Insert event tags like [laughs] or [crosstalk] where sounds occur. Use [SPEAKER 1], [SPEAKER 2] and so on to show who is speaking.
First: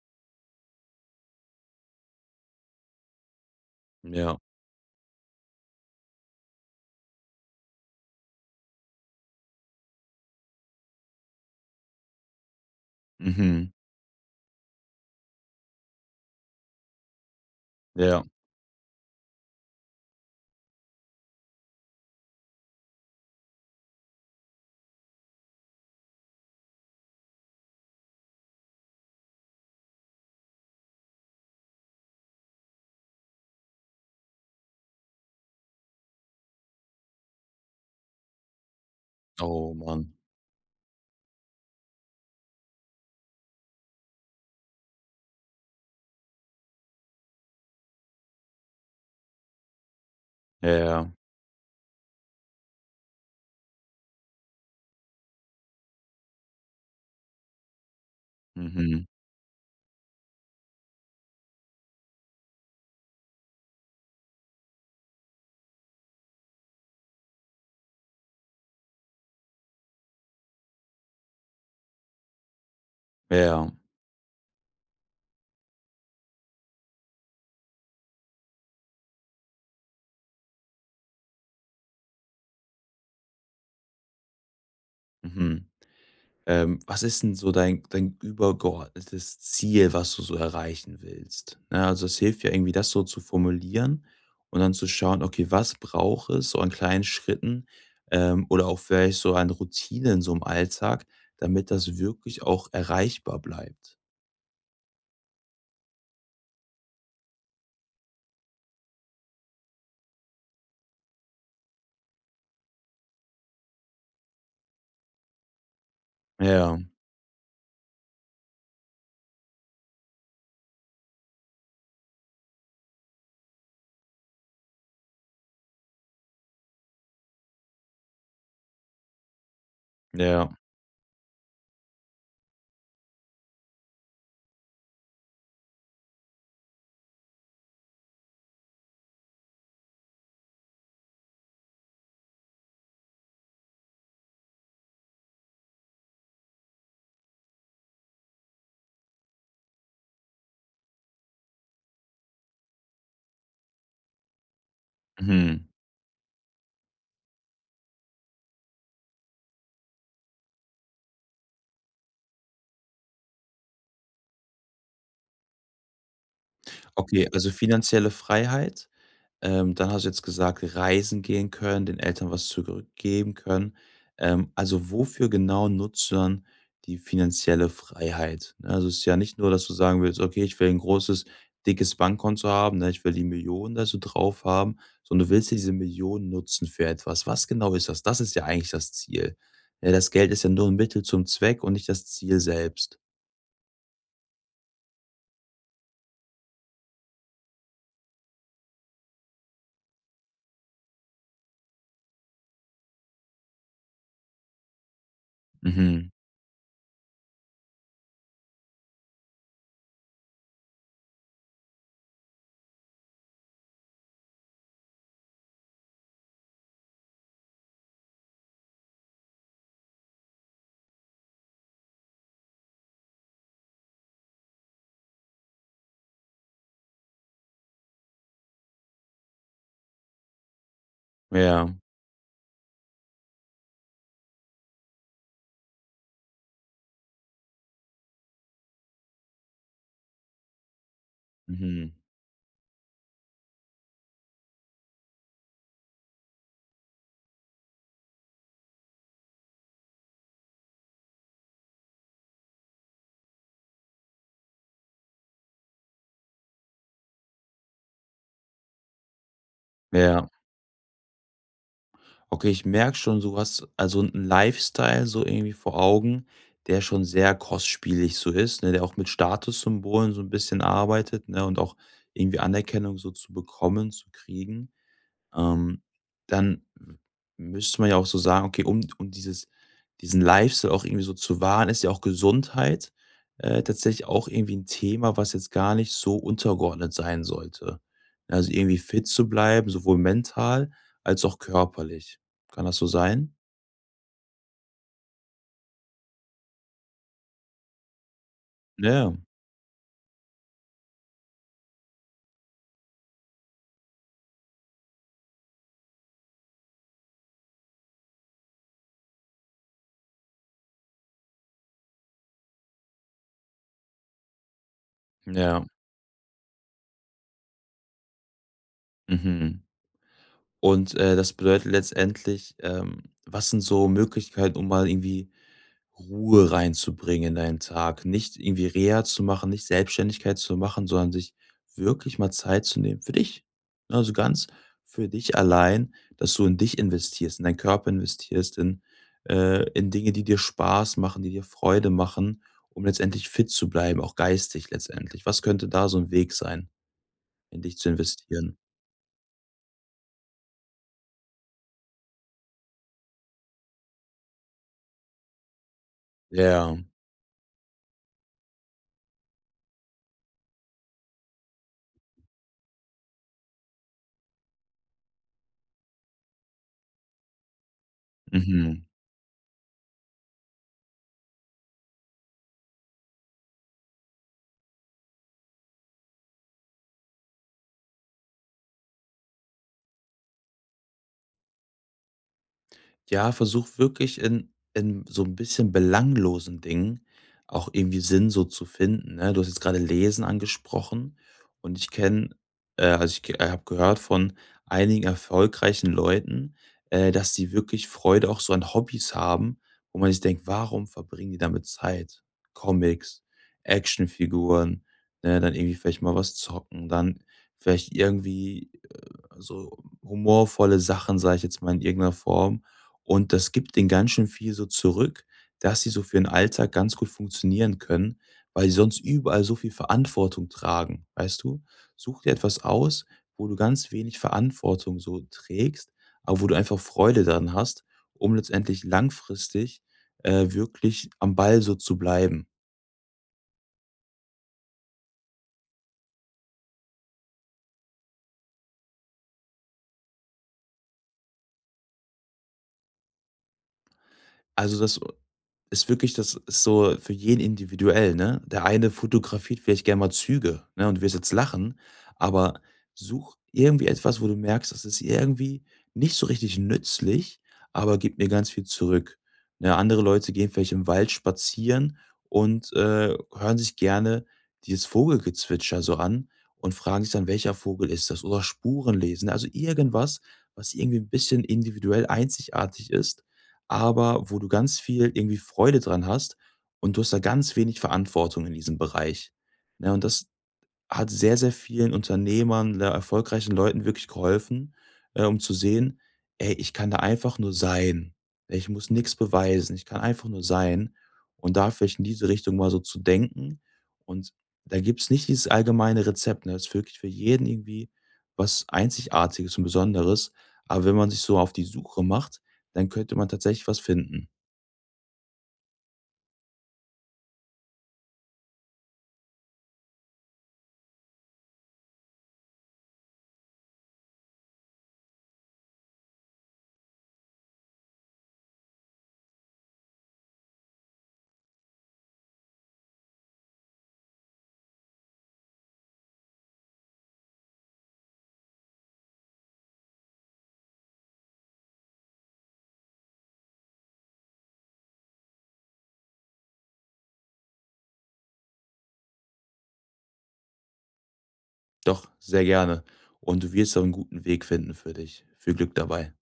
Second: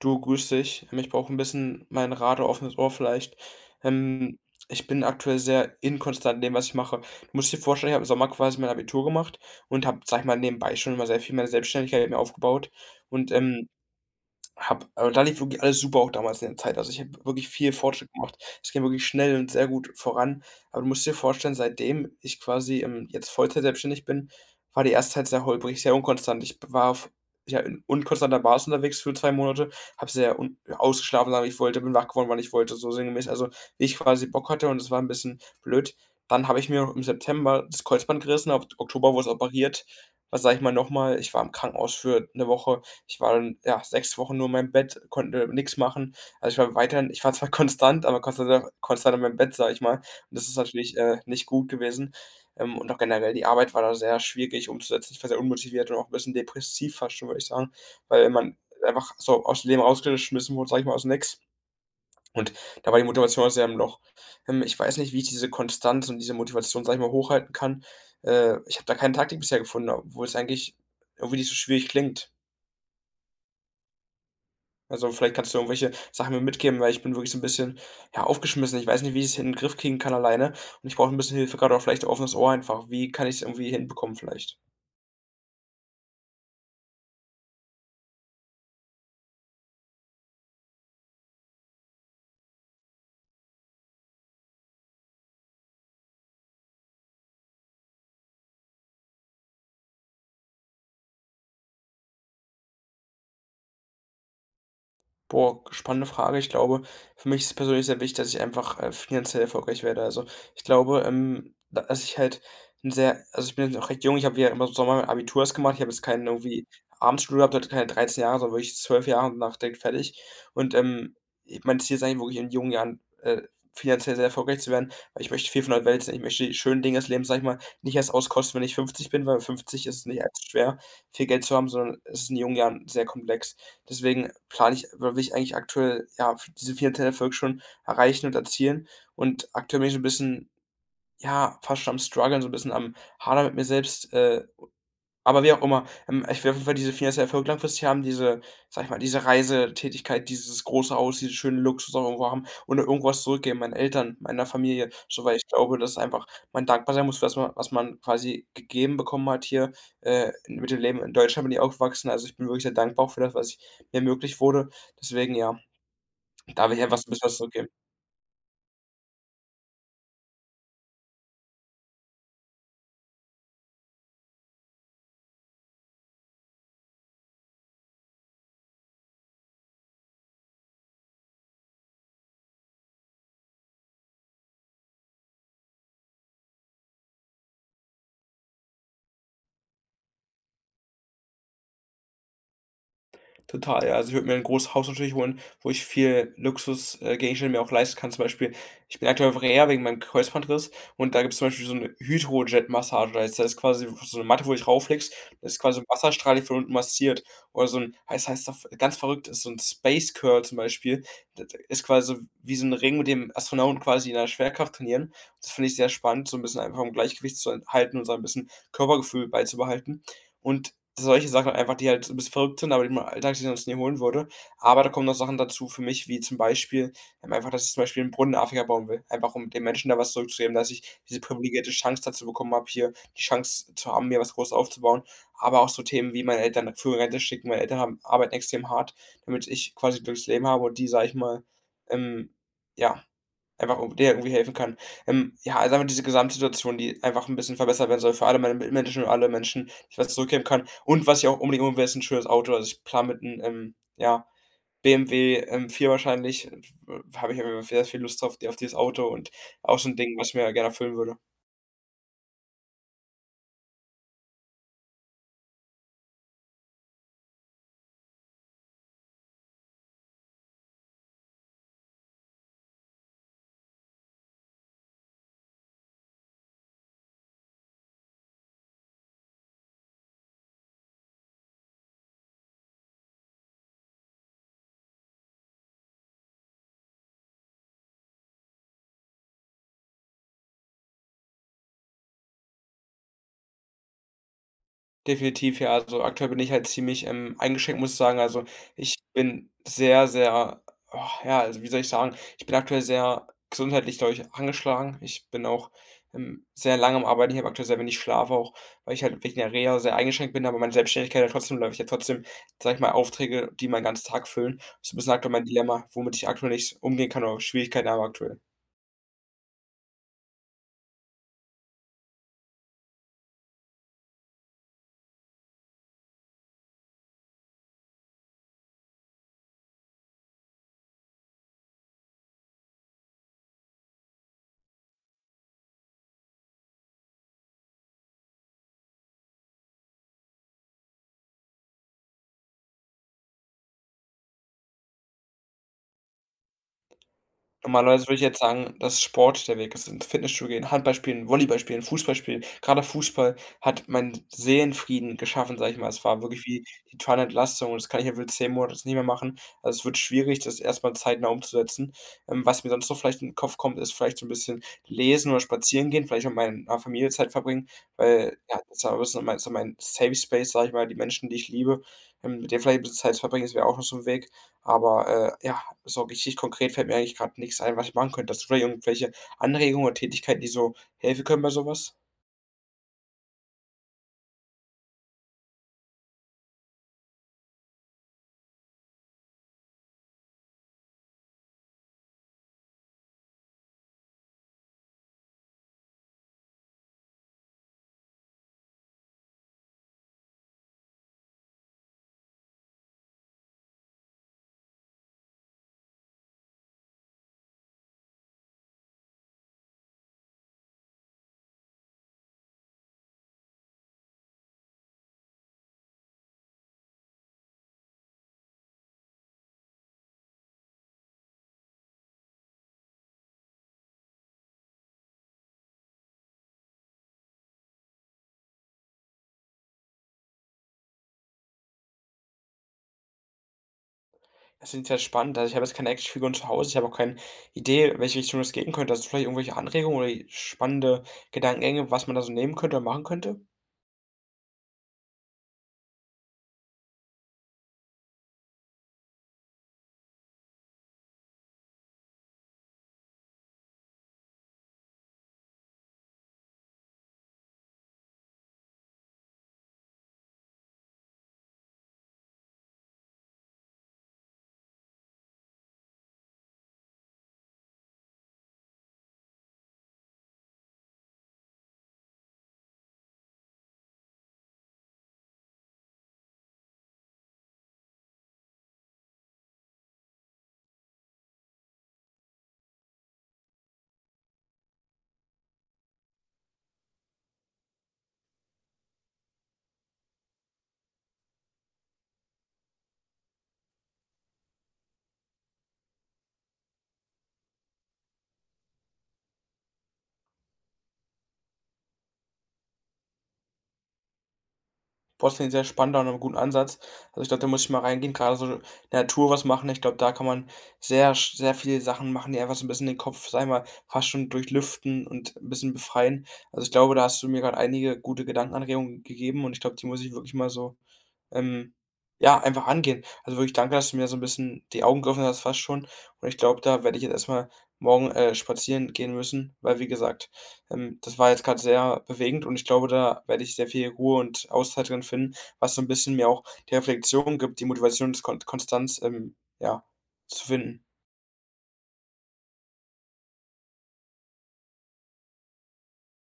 [SPEAKER 1] Du, grüß dich. Ich brauche ein bisschen mein Rat oder offenes Ohr vielleicht.
[SPEAKER 2] Ja.
[SPEAKER 1] Ähm, Ich bin aktuell sehr inkonstant in dem, was ich mache. Du musst dir vorstellen, ich habe im Sommer quasi mein Abitur gemacht und habe, sage ich mal, nebenbei schon immer sehr viel meine Selbstständigkeit mir aufgebaut und,
[SPEAKER 2] Mhm.
[SPEAKER 1] hab aber da lief wirklich alles super auch damals in der Zeit. Also, ich habe wirklich viel Fortschritt
[SPEAKER 2] Ja.
[SPEAKER 1] gemacht. Es ging wirklich schnell und sehr gut voran. Aber du musst dir vorstellen, seitdem ich quasi, jetzt Vollzeit selbstständig bin, war die erste Zeit sehr holprig, sehr unkonstant. Ich war auf ja, in unkonstanter Basis unterwegs für 2 Monate, habe sehr un ja, ausgeschlafen, wann ich wollte, bin wach geworden, wann ich wollte, so sinngemäß. Also, wie ich quasi Bock hatte und das war 'n bisschen blöd. Dann habe ich mir im September das Kreuzband gerissen, ab Oktober wurde es
[SPEAKER 2] Oh
[SPEAKER 1] operiert.
[SPEAKER 2] Mann.
[SPEAKER 1] Was Sage ich mal noch mal, ich war im Krankenhaus für 'ne Woche. Ich war dann, ja, 6 Wochen nur in meinem Bett, konnte nichts machen. Also, ich war zwar [laughs] konstant, aber konstant konstant in meinem Bett, sage ich mal. Und das ist
[SPEAKER 2] Ja,
[SPEAKER 1] natürlich,
[SPEAKER 2] ja.
[SPEAKER 1] nicht gut gewesen. Und auch generell die Arbeit war da sehr schwierig umzusetzen. Ich war sehr unmotiviert und auch ein bisschen depressiv fast schon, würde ich sagen, weil man
[SPEAKER 2] Mhm.
[SPEAKER 1] einfach so aus dem Leben rausgeschmissen wurde, sage ich mal, aus'm Nix. Und da war die Motivation auch sehr im Loch. Ich weiß nicht, wie ich diese Konstanz und diese Motivation, sage ich mal, hochhalten kann. Ich habe da keine Taktik bisher gefunden, obwohl es eigentlich irgendwie nicht so schwierig klingt.
[SPEAKER 2] Ja, ja.
[SPEAKER 1] Also, vielleicht kannst du irgendwelche Sachen mir mitgeben, weil ich bin wirklich so ein bisschen, ja, aufgeschmissen. Ich weiß nicht, wie ich's in 'n Griff kriegen kann alleine und ich brauche ein bisschen Hilfe, gerade auch vielleicht offenes Ohr einfach. Wie kann ich es irgendwie hinbekommen vielleicht?
[SPEAKER 2] Mhm. Was ist denn so dein übergeordnetes Ziel, was du so erreichen willst? Ne, also, es hilft ja irgendwie, das so zu formulieren und dann zu schauen: „Okay, was braucht es so an kleinen Schritten, oder auch vielleicht so an Routinen so im Alltag, damit das wirklich auch erreichbar bleibt?“
[SPEAKER 1] Boah, spannende Frage. Ich glaube, für mich ist es persönlich sehr wichtig, dass ich einfach, finanziell erfolgreich werde. Also, ich glaube, da dass ich halt 'n sehr, also, ich bin jetzt auch recht jung. Ich habe ja immer so Sommer mein Abitur erst gemacht. Ich habe jetzt keinen irgendwie
[SPEAKER 2] Ja,
[SPEAKER 1] Abendschule gehabt, hatte keine 13 Jahre, sondern wirklich 12 Jahre und danach direkt fertig. Und, e mein Ziel ist eigentlich wirklich in jungen Jahren, finanziell sehr erfolgreich zu werden, weil ich möchte viel von der Welt sehen. Ich möchte die schönen Dinge des Lebens, sage ich mal, nicht erst auskosten, wenn ich 50 bin, weil mit 50 ist es nicht allzu
[SPEAKER 2] ja.
[SPEAKER 1] schwer, viel Geld zu haben, sondern es ist in jungen Jahren sehr komplex. Deswegen plane ich oder will ich eigentlich aktuell, ja, diese finanziellen Erfolg schon erreichen und erzielen. Und aktuell bin ich so 'n bisschen, ja, fast schon am struggeln, so ein bisschen am Hadern mit mir selbst, aber wie auch immer, ich will auf jeden Fall diese finanzielle Erfolg langfristig haben, diese, sage ich mal, diese Reisetätigkeit, dieses große Haus, diese schönen Luxus auch irgendwo haben und irgendwas zurückgeben meinen Eltern, meiner Familie, so, weil ich
[SPEAKER 2] Mhm.
[SPEAKER 1] glaube, dass einfach man dankbar sein muss für das, wa was man quasi gegeben bekommen hat hier, mit dem Leben in Deutschland bin ich aufgewachsen. Also, ich bin wirklich sehr dankbar auch für das, was ich mir ermöglicht wurde. Deswegen ja, da will ich einfach so 'n bisschen
[SPEAKER 2] Okay,
[SPEAKER 1] was
[SPEAKER 2] also
[SPEAKER 1] zurückgeben.
[SPEAKER 2] finanzielle Freiheit. Dann hast du jetzt gesagt, reisen gehen können, den Eltern was zurückgeben können. Also wofür genau nutzt du dann die finanzielle Freiheit? Ne, also es ist ja nicht nur, dass du sagen willst, okay, ich will ein großes, dickes Bankkonto haben, ne, ich will die Millionen da so drauf haben, sondern du willst ja diese Millionen nutzen für etwas. Was genau ist das? Das ist ja eigentlich das Ziel. Ja, das Geld ist ja nur ein Mittel zum Zweck und nicht das Ziel selbst.
[SPEAKER 1] Total, ja. Also, ich würde mir ein großes Haus natürlich holen, wo ich viel Luxus Gegenstände mir auch leisten kann. Zum Beispiel, ich bin aktuell auf Reha wegen meinem Kreuzbandriss und da gibt es zum Beispiel so eine Hydrojet-Massage. Da ist quasi so eine Matte, wo ich dich rauflegst, da ist quasi 'n
[SPEAKER 2] Mhm.
[SPEAKER 1] Wasserstrahl, der von unten massiert. Oder so ein, heißt auf ganz verrückt ist so ein Space Curl zum Beispiel. Das ist quasi so wie so ein Ring, mit dem Astronauten quasi in der Schwerkraft trainieren. Das finde ich sehr spannend, so ein bisschen einfach um Gleichgewicht zu halten und so ein bisschen Körpergefühl beizubehalten. Und solche Sachen einfach, die halt 'n bisschen verrückt sind, aber die man im Alltag sich sonst nie holen würde. Aber da kommen noch Sachen dazu für mich, wie zum Beispiel, einfach, dass ich zum Beispiel einen Brunnen in Afrika bauen will. Einfach um den Menschen da was zurückzugeben, dass ich diese
[SPEAKER 2] Ja.
[SPEAKER 1] privilegierte Chance dazu bekommen habe, hier die Chance zu haben, mir was Großes aufzubauen. Aber auch so Themen wie meine Eltern früh in Rente schicken. Meine Eltern haben arbeiten extrem hart, damit ich quasi 'n glückliches Leben habe und die, sage ich mal,
[SPEAKER 2] Mhm.
[SPEAKER 1] ähm, ja. Einfach irgendwie helfen kann. Ja, also einfach diese Gesamtsituation, die einfach ein bisschen verbessert werden soll für alle meine Mitmenschen und alle Menschen, die ich was zurückgeben kann. Und was ich auch unbedingt holen will, ist 'n schönes Auto. Also, ich plane mit einem ja, BMW M4 wahrscheinlich, habe ich aber sehr viel Lust drauf auf dieses Auto und auch so ein Ding,
[SPEAKER 2] Ja.
[SPEAKER 1] was ich mir gerne erfüllen würde.
[SPEAKER 2] Okay, ich merke schon, du hast also 'n Lifestyle so irgendwie vor Augen, der schon sehr kostspielig so ist, ne, der auch mit Statussymbolen so ein bisschen arbeitet, ne, und auch irgendwie Anerkennung so zu bekommen, zu kriegen. Ähm, Dann müsste man ja auch so sagen, okay, um dieses diesen Lifestyle auch irgendwie so zu wahren, ist ja auch Gesundheit, tatsächlich auch irgendwie ein Thema, was jetzt gar nicht so untergeordnet sein sollte. Also, irgendwie fit zu bleiben, sowohl mental als auch körperlich. Kann das so sein?
[SPEAKER 1] Definitiv, ja. Also, aktuell bin ich halt ziemlich, eingeschränkt, muss ich sagen. Also, ich
[SPEAKER 2] Ja,
[SPEAKER 1] bin sehr, sehr oh, ja, also, wie soll ich sagen? Ich bin aktuell sehr gesundheitlich, glaube ich, angeschlagen. Ich bin auch, sehr lange am Arbeiten. Ich habe aktuell sehr wenig Schlaf auch, weil ich halt wegen der Reha sehr eingeschränkt bin, aber meine Selbstständigkeit ja trotzdem läuft ja trotzdem, sage ich mal, Aufträge, die meinen ganzen Tag füllen. Das ist so ein bisschen aktuell mein
[SPEAKER 2] ja,
[SPEAKER 1] Dilemma, womit ich aktuell nicht umgehen kann oder Schwierigkeiten habe aktuell.
[SPEAKER 2] mhm. Und, das bedeutet letztendlich, was sind so Möglichkeiten, um mal irgendwie Ruhe reinzubringen in deinen Tag, nicht irgendwie Reha zu machen, nicht Selbstständigkeit zu machen, sondern sich wirklich mal Zeit zu nehmen für dich. Also ganz für dich allein, dass du in dich investierst, in deinen Körper investierst, in Dinge, die dir Spaß machen, die dir Freude machen, um letztendlich fit zu bleiben, auch geistig letztendlich. Was könnte da so ein Weg sein, in dich zu
[SPEAKER 1] Normalerweise würde ich jetzt
[SPEAKER 2] investieren?
[SPEAKER 1] sagen, dass Sport der Weg ist. Ins Fitnessstudio gehen, Handball spielen, Volleyball spielen, Fußball spielen. Grade Fußball hat meinen Seelenfrieden geschaffen, sage ich mal. Es war wirklich wie
[SPEAKER 2] Ja,
[SPEAKER 1] die totale Entlastung und das kann ich ja wohl 10 Monate jetzt nicht mehr machen. Also, es wird schwierig, das erstmal zeitnah umzusetzen. Was mir sonst noch vielleicht in den Kopf kommt, ist vielleicht so ein bisschen lesen oder spazieren gehen, vielleicht auch mit meiner Familie Zeit verbringen, weil, ja,
[SPEAKER 2] mhm.
[SPEAKER 1] das war so mein Safe Space, sage ich mal, die Menschen, die ich liebe, mit denen vielleicht ein bisschen Zeit verbringen, das wäre auch noch so ein Weg. Aber, ja, so richtig konkret fällt mir eigentlich gerade nichts ein, was ich machen könnte. Hast du vielleicht irgendwelche Anregungen oder Tätigkeiten, die so helfen können bei sowas, was?
[SPEAKER 2] Ja, versuch wirklich in so ein bisschen belanglosen Dingen auch irgendwie Sinn so zu finden, ne? Du hast jetzt gerade Lesen angesprochen und ich kenne also, ich ke habe gehört von einigen erfolgreichen Leuten, dass sie wirklich Freude auch so an Hobbys haben, wo man sich denkt: „Warum verbringen die damit Zeit?“ Comics, Actionfiguren, ne, dann irgendwie vielleicht mal was zocken, dann vielleicht irgendwie, so humorvolle Sachen, sage ich jetzt mal in irgendeiner Form. Und das gibt denen ganz schön viel so zurück, dass sie so für den Alltag ganz gut funktionieren können, weil sie sonst überall so viel Verantwortung tragen, weißt du? Such dir etwas aus, wo du ganz wenig Verantwortung so trägst, aber wo du einfach Freude dran hast, um letztendlich langfristig, wirklich am Ball so zu bleiben.
[SPEAKER 1] Das klingt sehr spannend. Also, ich habe jetzt keine Actionfiguren zu Hause. Ich habe auch keine Idee, in welche Richtung das gehen könnte. Hast du vielleicht irgendwelche Anregungen oder spannende Gedankengänge, was man da so nehmen könnte oder machen könnte?
[SPEAKER 2] Also, das ist so für jeden individuell, ne? Der eine fotografiert vielleicht gerne mal Züge, ne? Und du wirst jetzt lachen, aber such irgendwie etwas, wo du merkst, das ist irgendwie nicht so richtig nützlich, aber gibt mir ganz viel zurück. Ne? Andere Leute gehen vielleicht im Wald spazieren und hören sich gerne dieses Vogelgezwitscher so an und fragen sich dann, welcher Vogel ist das? Oder Spuren lesen. Ne? Also irgendwas, was irgendwie ein bisschen individuell einzigartig ist, aber wo du ganz viel irgendwie Freude dran hast und du hast da ganz wenig Verantwortung in diesem Bereich, ne? Und das hat sehr, sehr vielen Unternehmern, le erfolgreichen Leuten wirklich geholfen, um zu sehen: „Ey, ich kann da einfach nur sein. Ich muss nichts beweisen. Ich kann einfach nur sein.“ Und da vielleicht in diese Richtung mal so zu denken. Und da gibt es nicht dieses allgemeine Rezept, ne? Es ist wirklich für jeden irgendwie was Einzigartiges und Besonderes. Aber wenn man sich so auf die Suche macht, dann könnte man tatsächlich was finden.
[SPEAKER 1] Boah, das klingt sehr spannend und 'n guten Ansatz. Also, ich glaube, da muss ich mal reingehen, grade so Natur was machen. Ich glaube, da kann man sehr sch sehr viele Sachen machen, die einfach so 'n bisschen den Kopf, sage ich mal, fast schon durchlüften und 'n bisschen befreien. Also, ich glaube, da hast du mir grad einige gute Gedankenanregungen gegeben und ich glaube, die muss ich wirklich mal so ähm, ja, einfach angehen. Also wirklich danke, dass du mir so ein bisschen die Augen geöffnet hast fast schon. Und ich glaube, da werde ich jetzt erstmal morgen, spazieren gehen müssen, weil wie gesagt, das war jetzt gerade sehr bewegend und ich glaube, da werde ich sehr viel Ruhe und Auszeit drin finden, was so ein bisschen mir auch die Reflexion gibt, die Motivation und Konstanz, ja, zu finden.
[SPEAKER 2] Doch, sehr gerne. Und du wirst da einen guten Weg finden für dich. Viel Glück dabei.